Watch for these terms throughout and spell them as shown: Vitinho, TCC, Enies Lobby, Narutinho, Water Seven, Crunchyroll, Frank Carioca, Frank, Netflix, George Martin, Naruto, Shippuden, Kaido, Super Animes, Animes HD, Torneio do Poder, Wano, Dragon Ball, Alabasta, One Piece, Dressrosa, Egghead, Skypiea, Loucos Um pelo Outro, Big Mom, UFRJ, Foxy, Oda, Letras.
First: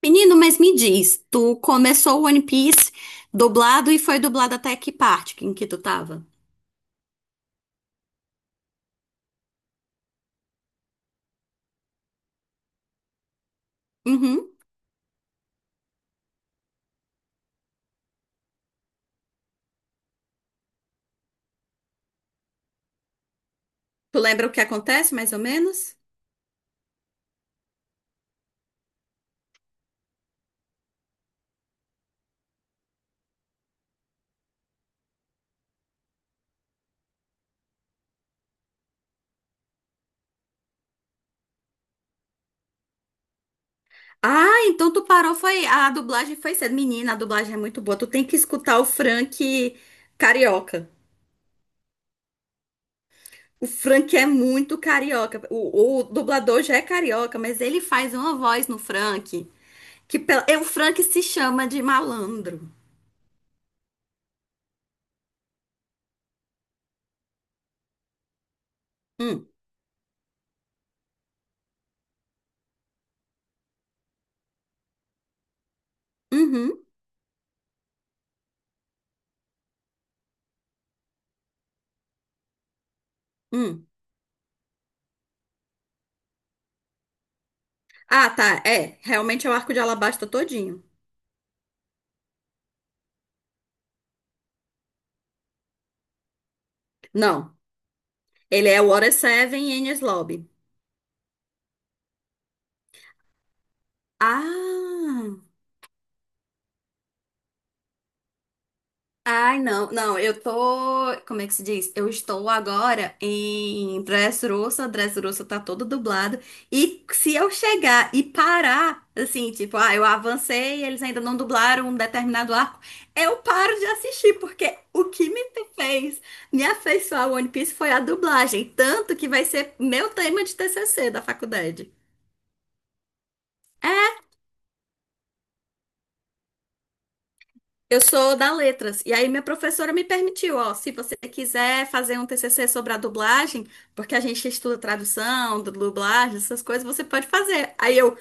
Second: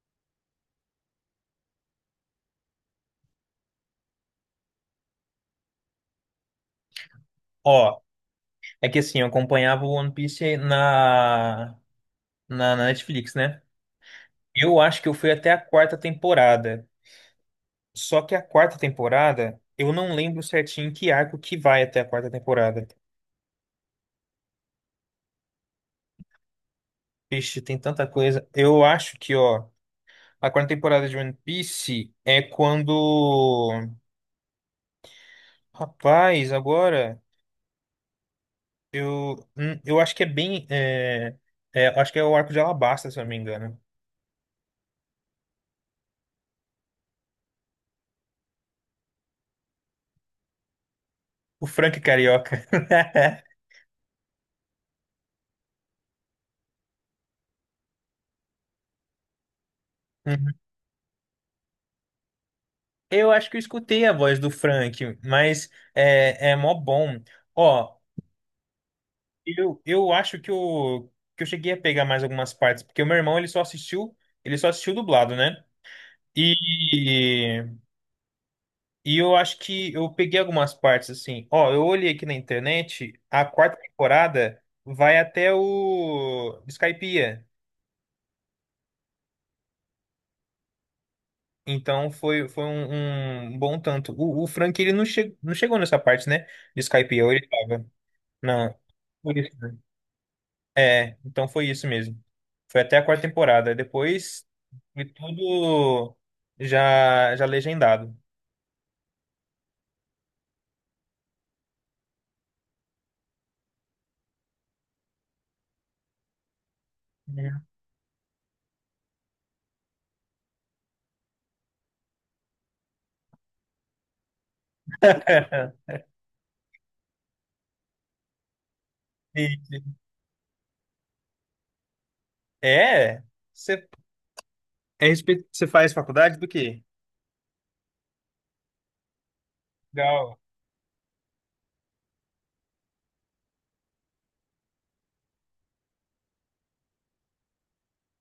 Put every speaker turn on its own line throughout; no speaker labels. Menino, mas me diz, tu começou o One Piece dublado e foi dublado até que parte em que tu tava?
Ó, é que assim, eu acompanhava o One Piece aí na Netflix, né?
Uhum.
Eu acho que eu fui até a quarta temporada. Só que a quarta temporada, eu não lembro certinho que arco que vai até a quarta temporada.
Tu lembra o que acontece, mais ou menos?
Vixe, tem tanta coisa. Eu acho que, ó, a quarta temporada de One Piece é quando. Rapaz, agora. Eu acho que é bem. É, acho que é o arco de Alabasta, se eu não me engano.
Ah, então tu parou, foi, a dublagem foi cedo. Menina, a dublagem é muito boa. Tu tem que escutar o Frank carioca.
O Frank Carioca.
O Frank é muito carioca. O dublador já é carioca, mas ele faz uma voz no Frank que é, o Frank se chama de malandro.
Eu acho que eu escutei a voz do Frank, mas é mó bom. Ó,
Hum,
eu acho que eu cheguei a pegar mais algumas partes, porque o meu irmão ele só assistiu dublado, né?
uhum,
E, e eu acho que eu peguei algumas partes assim. Ó, eu olhei aqui na internet, a quarta
hum.
temporada vai até o Skypiea.
Ah, tá, é, realmente é o arco de Alabasta todinho.
Então foi um bom tanto. O Frank ele não chegou nessa parte, né? De Skypiea, ou ele
Não.
tava.
Ele
Não.
é Water
Por isso.
Seven e Enies Lobby.
É, então foi isso mesmo. Foi até a quarta temporada. Depois foi
Ah!
tudo já, já legendado.
Ai, não. Não, eu tô. Como é que se diz? Eu estou agora em Dressrosa. Dressrosa tá todo dublado. E se eu chegar e parar, assim, tipo, ah, eu avancei e eles ainda não dublaram um determinado arco, eu paro de assistir, porque o que me fez me afeiçoar ao One Piece foi a dublagem. Tanto que vai ser
E-
meu tema de TCC da faculdade.
É, você você faz faculdade do quê?
Eu sou da Letras, e aí minha professora me
Legal.
permitiu, ó, se você quiser fazer um TCC sobre a dublagem, porque a gente estuda tradução, dublagem, essas coisas, você pode fazer.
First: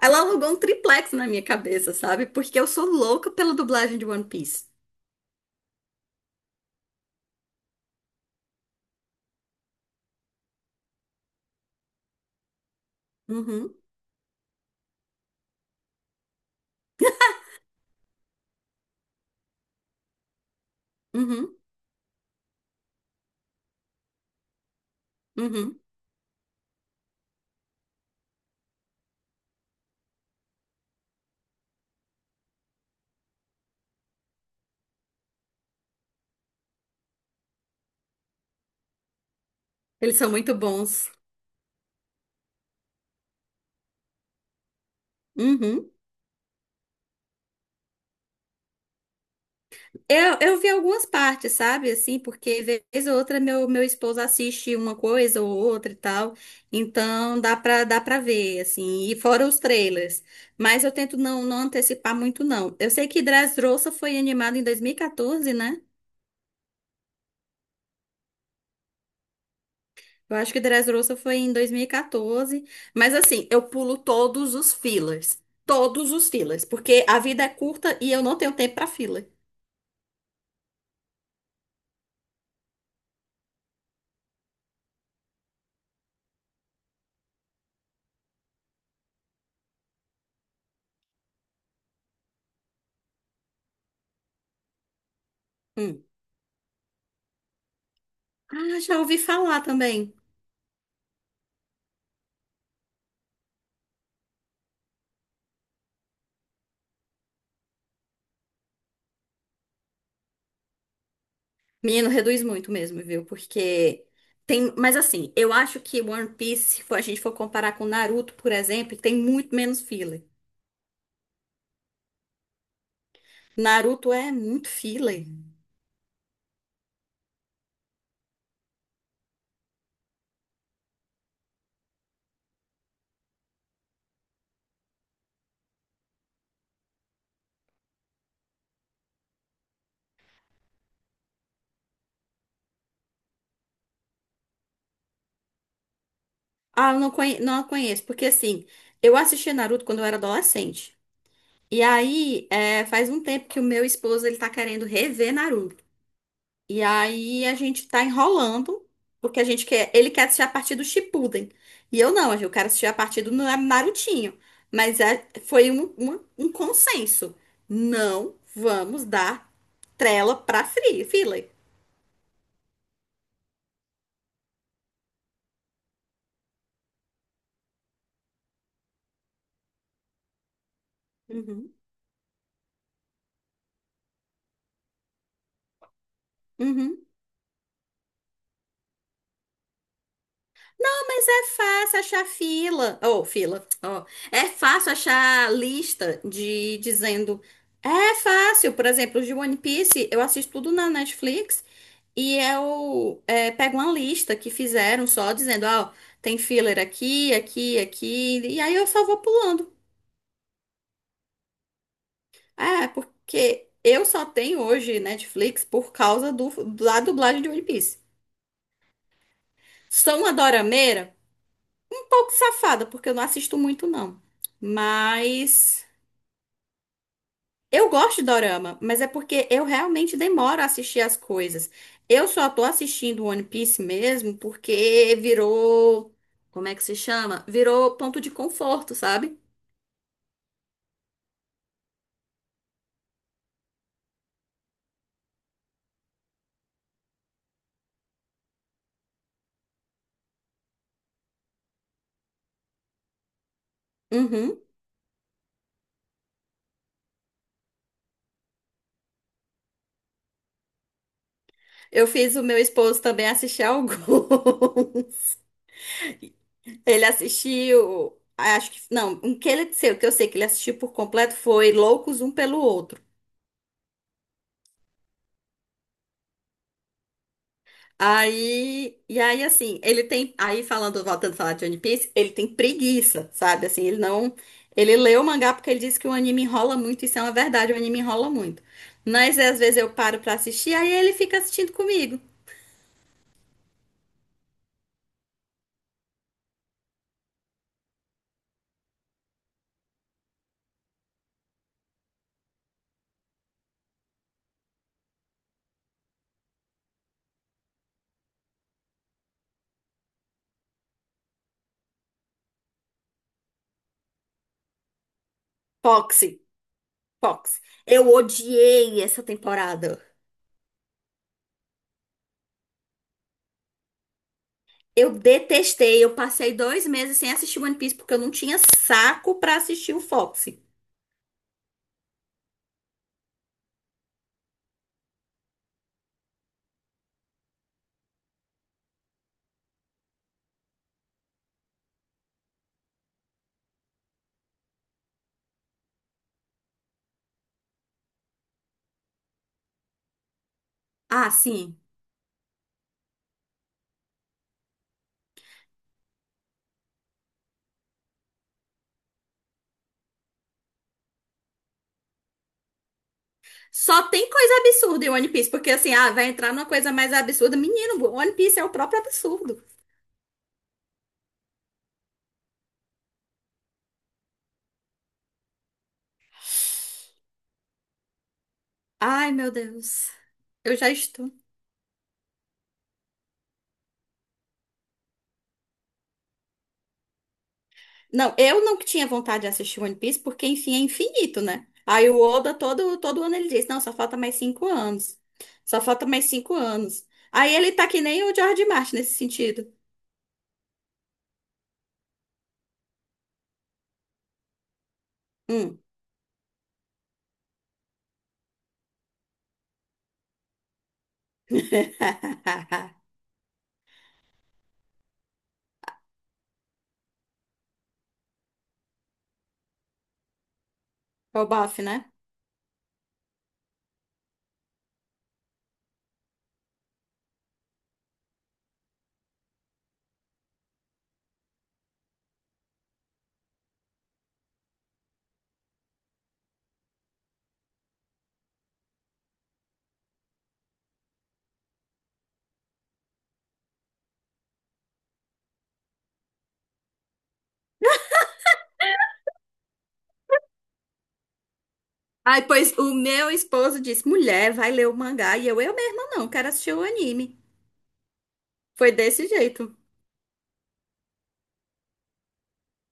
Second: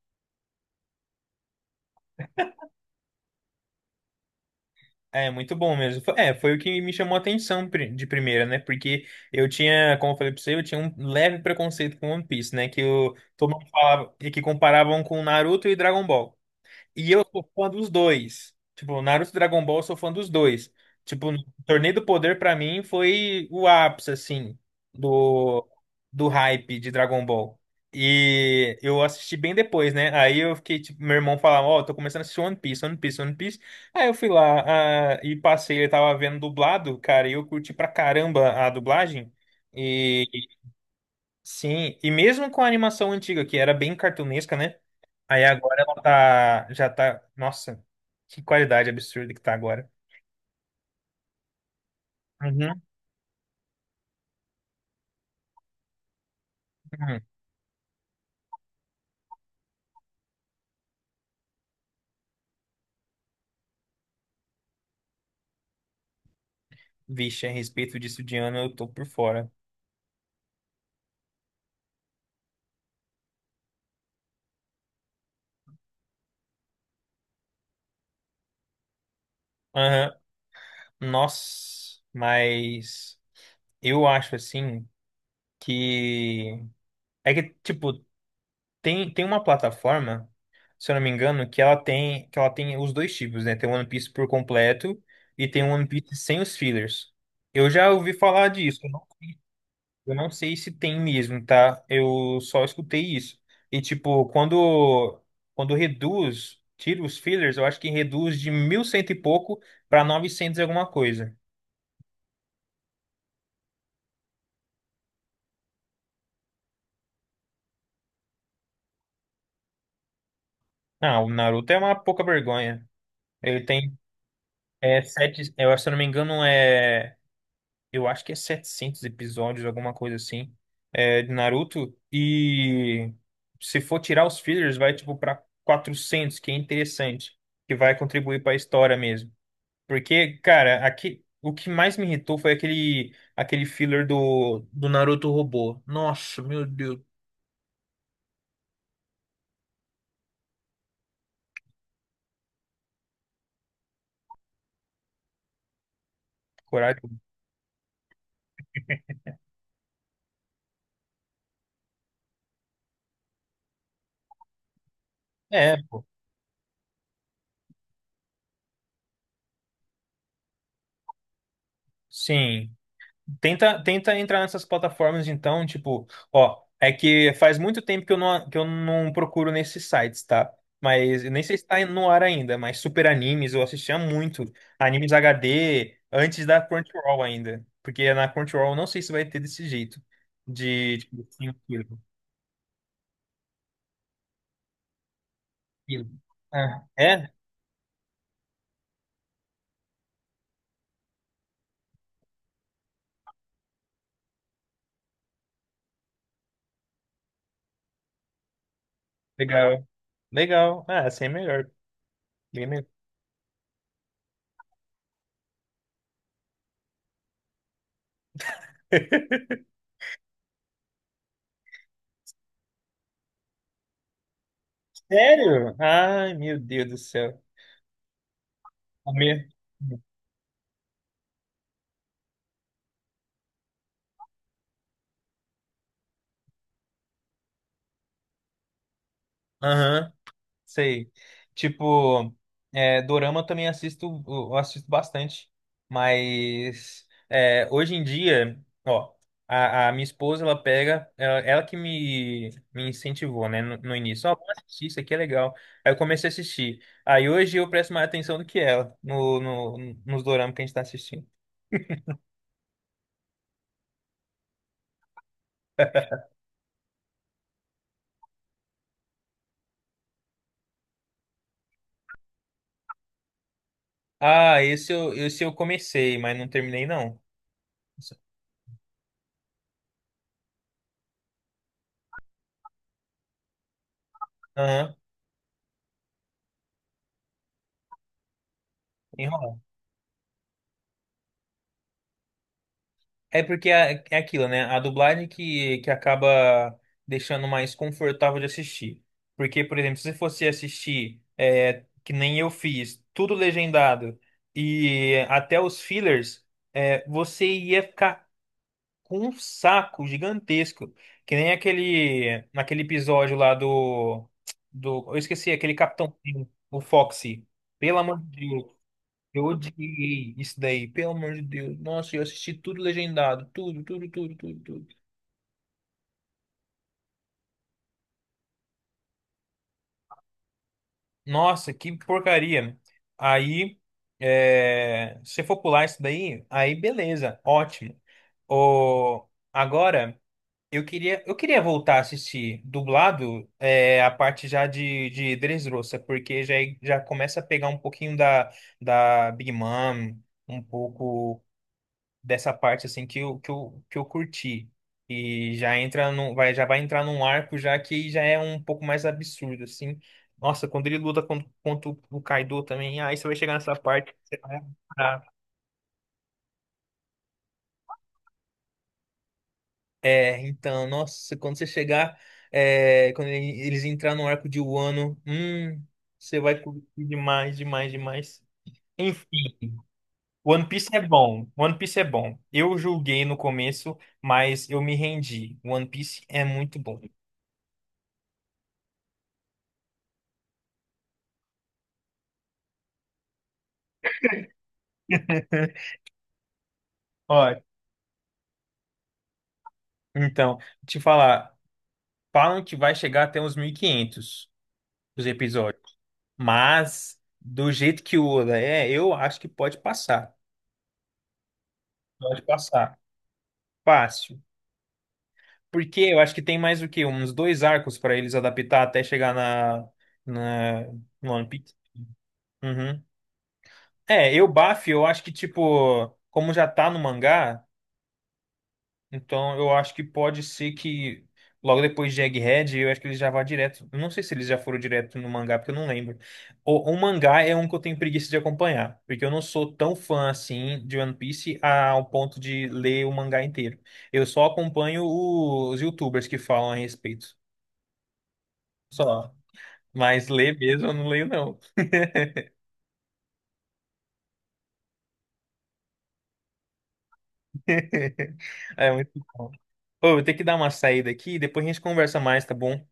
Ela alugou um triplex na minha cabeça, sabe? Porque eu sou louca pela dublagem de One Piece.
É muito bom mesmo. Foi o que me chamou a atenção de primeira, né? Porque eu tinha, como eu falei pra você, eu tinha um leve preconceito com One Piece, né? Que eu, todo mundo
Uhum,
falava e que comparavam com Naruto e Dragon Ball. E eu sou fã dos dois. Tipo, Naruto e Dragon Ball, eu sou fã dos dois. Tipo, no
uhum,
Torneio do Poder, pra mim, foi o ápice, assim, do,
uhum.
do hype de Dragon Ball. E eu assisti bem depois, né? Aí eu fiquei, tipo, meu irmão falava, ó, tô começando a assistir One Piece, One Piece, One Piece. Aí eu fui lá, ah, e passei, ele tava vendo dublado, cara, e eu curti pra caramba a dublagem.
Eles
E
são muito bons.
sim, e mesmo com a animação antiga, que era bem cartunesca, né? Aí agora
Uhum.
ela tá, já tá, nossa, que qualidade absurda que tá agora.
Eu vi algumas partes, sabe? Assim, porque
Uhum.
vez ou outra meu esposo assiste uma coisa ou outra e tal.
Uhum.
Então dá pra ver, assim. E fora os trailers. Mas eu tento não antecipar muito, não. Eu sei que Dressrosa foi animado em 2014, né?
Vixe, a respeito disso de ano eu tô por fora.
Eu acho que Dressrosa foi em 2014. Mas assim, eu pulo todos os fillers. Todos os fillers. Porque a vida é curta e eu não tenho tempo pra filler.
Aham, nossa, mas eu acho assim que é que tipo tem uma plataforma, se eu não me engano, que ela tem os dois tipos, né? Tem o One Piece por completo e tem o One
Hum.
Piece sem os fillers. Eu já ouvi falar
Ah,
disso.
já ouvi falar também.
Eu não sei se tem mesmo, tá? Eu só escutei isso. E tipo, quando reduz, tira os fillers, eu acho que reduz de 1100 e cem e pouco pra 900 e alguma coisa.
Menino, reduz muito mesmo, viu? Porque tem. Mas assim, eu acho que One Piece, se for- a gente for comparar com Naruto, por exemplo, tem muito menos filler.
Ah, o Naruto é uma pouca vergonha. Ele tem
Naruto é muito
é
filler.
sete, eu acho, se eu não me engano eu acho que é 700 episódios, alguma coisa assim, é, de Naruto e se for tirar os fillers vai tipo pra 400, que é interessante, que vai contribuir pra história mesmo. Porque, cara, aqui, o que mais me irritou foi aquele filler do Naruto robô. Nossa, meu
Ah,
Deus,
eu não conhe... não a conheço, porque assim, eu assisti Naruto quando eu era adolescente. E aí, é, faz um tempo que o meu esposo ele tá querendo rever Naruto. E
coragem.
aí a gente tá enrolando, porque ele quer assistir a partir do Shippuden. E eu não, eu quero assistir a partir do Narutinho. Mas foi
É,
um,
pô.
um, um consenso. Não vamos dar trela pra Free, Filler.
Sim. Tenta, tenta entrar nessas plataformas, então, tipo, ó, é que faz muito tempo que eu não procuro nesses sites, tá? Mas eu nem sei se
Uhum.
tá no ar ainda, mas Super Animes, eu assistia muito. Animes HD, antes da
Uhum.
Crunchyroll ainda. Porque na Crunchyroll eu não sei se vai ter desse jeito. De, tipo,
Mas é
assim,
fácil achar fila, ou fila, ó, é fácil achar
E-
lista de
Ah, é?
dizendo, é fácil, por exemplo, os de One Piece, eu assisto tudo na Netflix e pego uma lista que fizeram só dizendo, ó, tem filler aqui, aqui, aqui, e aí eu só vou pulando.
Legal. Legal. Ah, assim é melhor. Bem melhor.
É, porque eu só tenho hoje Netflix por causa da dublagem de One Piece. Sou uma dorameira, um pouco safada, porque eu não assisto muito, não.
Sério?
Mas
Ai, meu Deus do céu.
eu gosto de dorama, mas é
A minha...
porque eu realmente demoro a assistir as coisas. Eu só tô assistindo One Piece mesmo porque virou. Como é que se chama? Virou ponto de conforto, sabe?
Aham. Sei. Tipo, dorama eu também assisto, eu assisto bastante. Mas é, hoje em dia, ó, a minha esposa, ela que me incentivou, né, no início. Ó, vamos
Uhum.
assistir, isso aqui é legal. Aí eu comecei a assistir. Aí hoje eu presto mais atenção do que ela no, no, nos doramas que a gente tá assistindo.
Eu fiz o meu esposo também assistir alguns. Ele assistiu. Acho que. Não, um que ele, o que eu sei que ele assistiu por completo foi Loucos Um pelo Outro.
Ah, esse eu comecei, mas não terminei, não.
Aí, e aí assim, ele tem, aí falando, voltando a falar de One Piece, ele tem preguiça, sabe? Assim, ele não,
Aham.
ele lê o mangá porque ele diz que o anime enrola muito, isso é uma verdade, o anime enrola muito. Mas às vezes eu paro pra assistir, aí ele fica assistindo comigo.
É porque é aquilo, né? A dublagem que acaba deixando mais confortável de assistir. Porque, por exemplo, se fosse assistir, que nem eu fiz, tudo legendado e até os fillers, você ia ficar com um saco gigantesco. Que nem aquele, naquele episódio lá do. Eu esqueci, aquele Capitão
Foxy,
Pym, o Foxy.
Foxy.
Pelo
Eu
amor de Deus.
odiei essa
Eu
temporada.
odiei isso daí, pelo amor de Deus. Nossa, eu assisti tudo legendado, tudo, tudo, tudo, tudo, tudo.
Eu detestei, eu passei 2 meses sem assistir One Piece porque eu não tinha saco pra assistir o Foxy.
Nossa, que porcaria. Aí, é, se for pular isso daí, aí beleza, ótimo. O... Agora, eu queria voltar a assistir dublado, é, a parte já de Dressrosa, porque já começa a pegar um pouquinho da Big Mom, um
Ah,
pouco.
sim.
Dessa parte assim que eu curti. E já entra num, vai, já vai entrar num arco já que já é um pouco mais absurdo assim. Nossa, quando ele luta contra o Kaido também, aí você vai chegar nessa
Só
parte que
tem
você
coisa
vai
absurda em
adorar.
One Piece, porque assim, ah, vai entrar numa coisa mais absurda. Menino, One Piece é o próprio absurdo.
É, então, nossa, quando você chegar, é, quando eles entrar no arco de Wano, você vai curtir demais, demais, demais. Enfim,
Ai, meu Deus.
One
Eu
Piece
já
é
estou.
bom. One Piece é bom. Eu julguei no começo, mas eu me rendi. One Piece é muito bom.
Não, eu não tinha vontade de assistir One Piece, porque, enfim, é infinito, né? Aí o Oda, todo ano, ele diz: Não, só falta mais 5 anos. Só falta mais cinco anos.
Ó,
Aí ele tá que nem o George Martin nesse sentido.
então, te falar, falam que vai chegar até uns 1500 os
Hum.
episódios, mas do jeito que o Oda é, eu acho que pode passar. Pode passar. Fácil. Porque eu acho que tem mais o quê? Uns dois arcos para eles adaptar até chegar na, na no
o
One Piece.
bafo, né?
Uhum. É, eu acho que, tipo, como já tá no mangá. Então, eu acho que pode ser que logo depois de Egghead, eu acho que eles já vá direto. Eu não sei se eles já foram direto no mangá, porque eu não lembro. O mangá é um que eu tenho preguiça de acompanhar, porque eu não sou tão fã assim de One Piece ao ponto de ler o mangá inteiro. Eu só acompanho os YouTubers que falam a respeito. Só. Mas ler mesmo eu não leio, não.
Ai, pois o meu esposo disse: Mulher, vai ler o mangá. E eu mesma não, quero assistir o anime.
É
Foi
muito
desse
bom.
jeito.
Ô, eu vou ter que dar uma saída aqui, depois a gente conversa mais, tá bom?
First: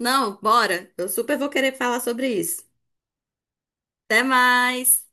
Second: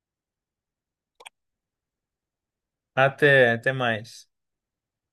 Não, bora. Eu super vou querer falar sobre isso.
Até, até
Até
mais.
mais.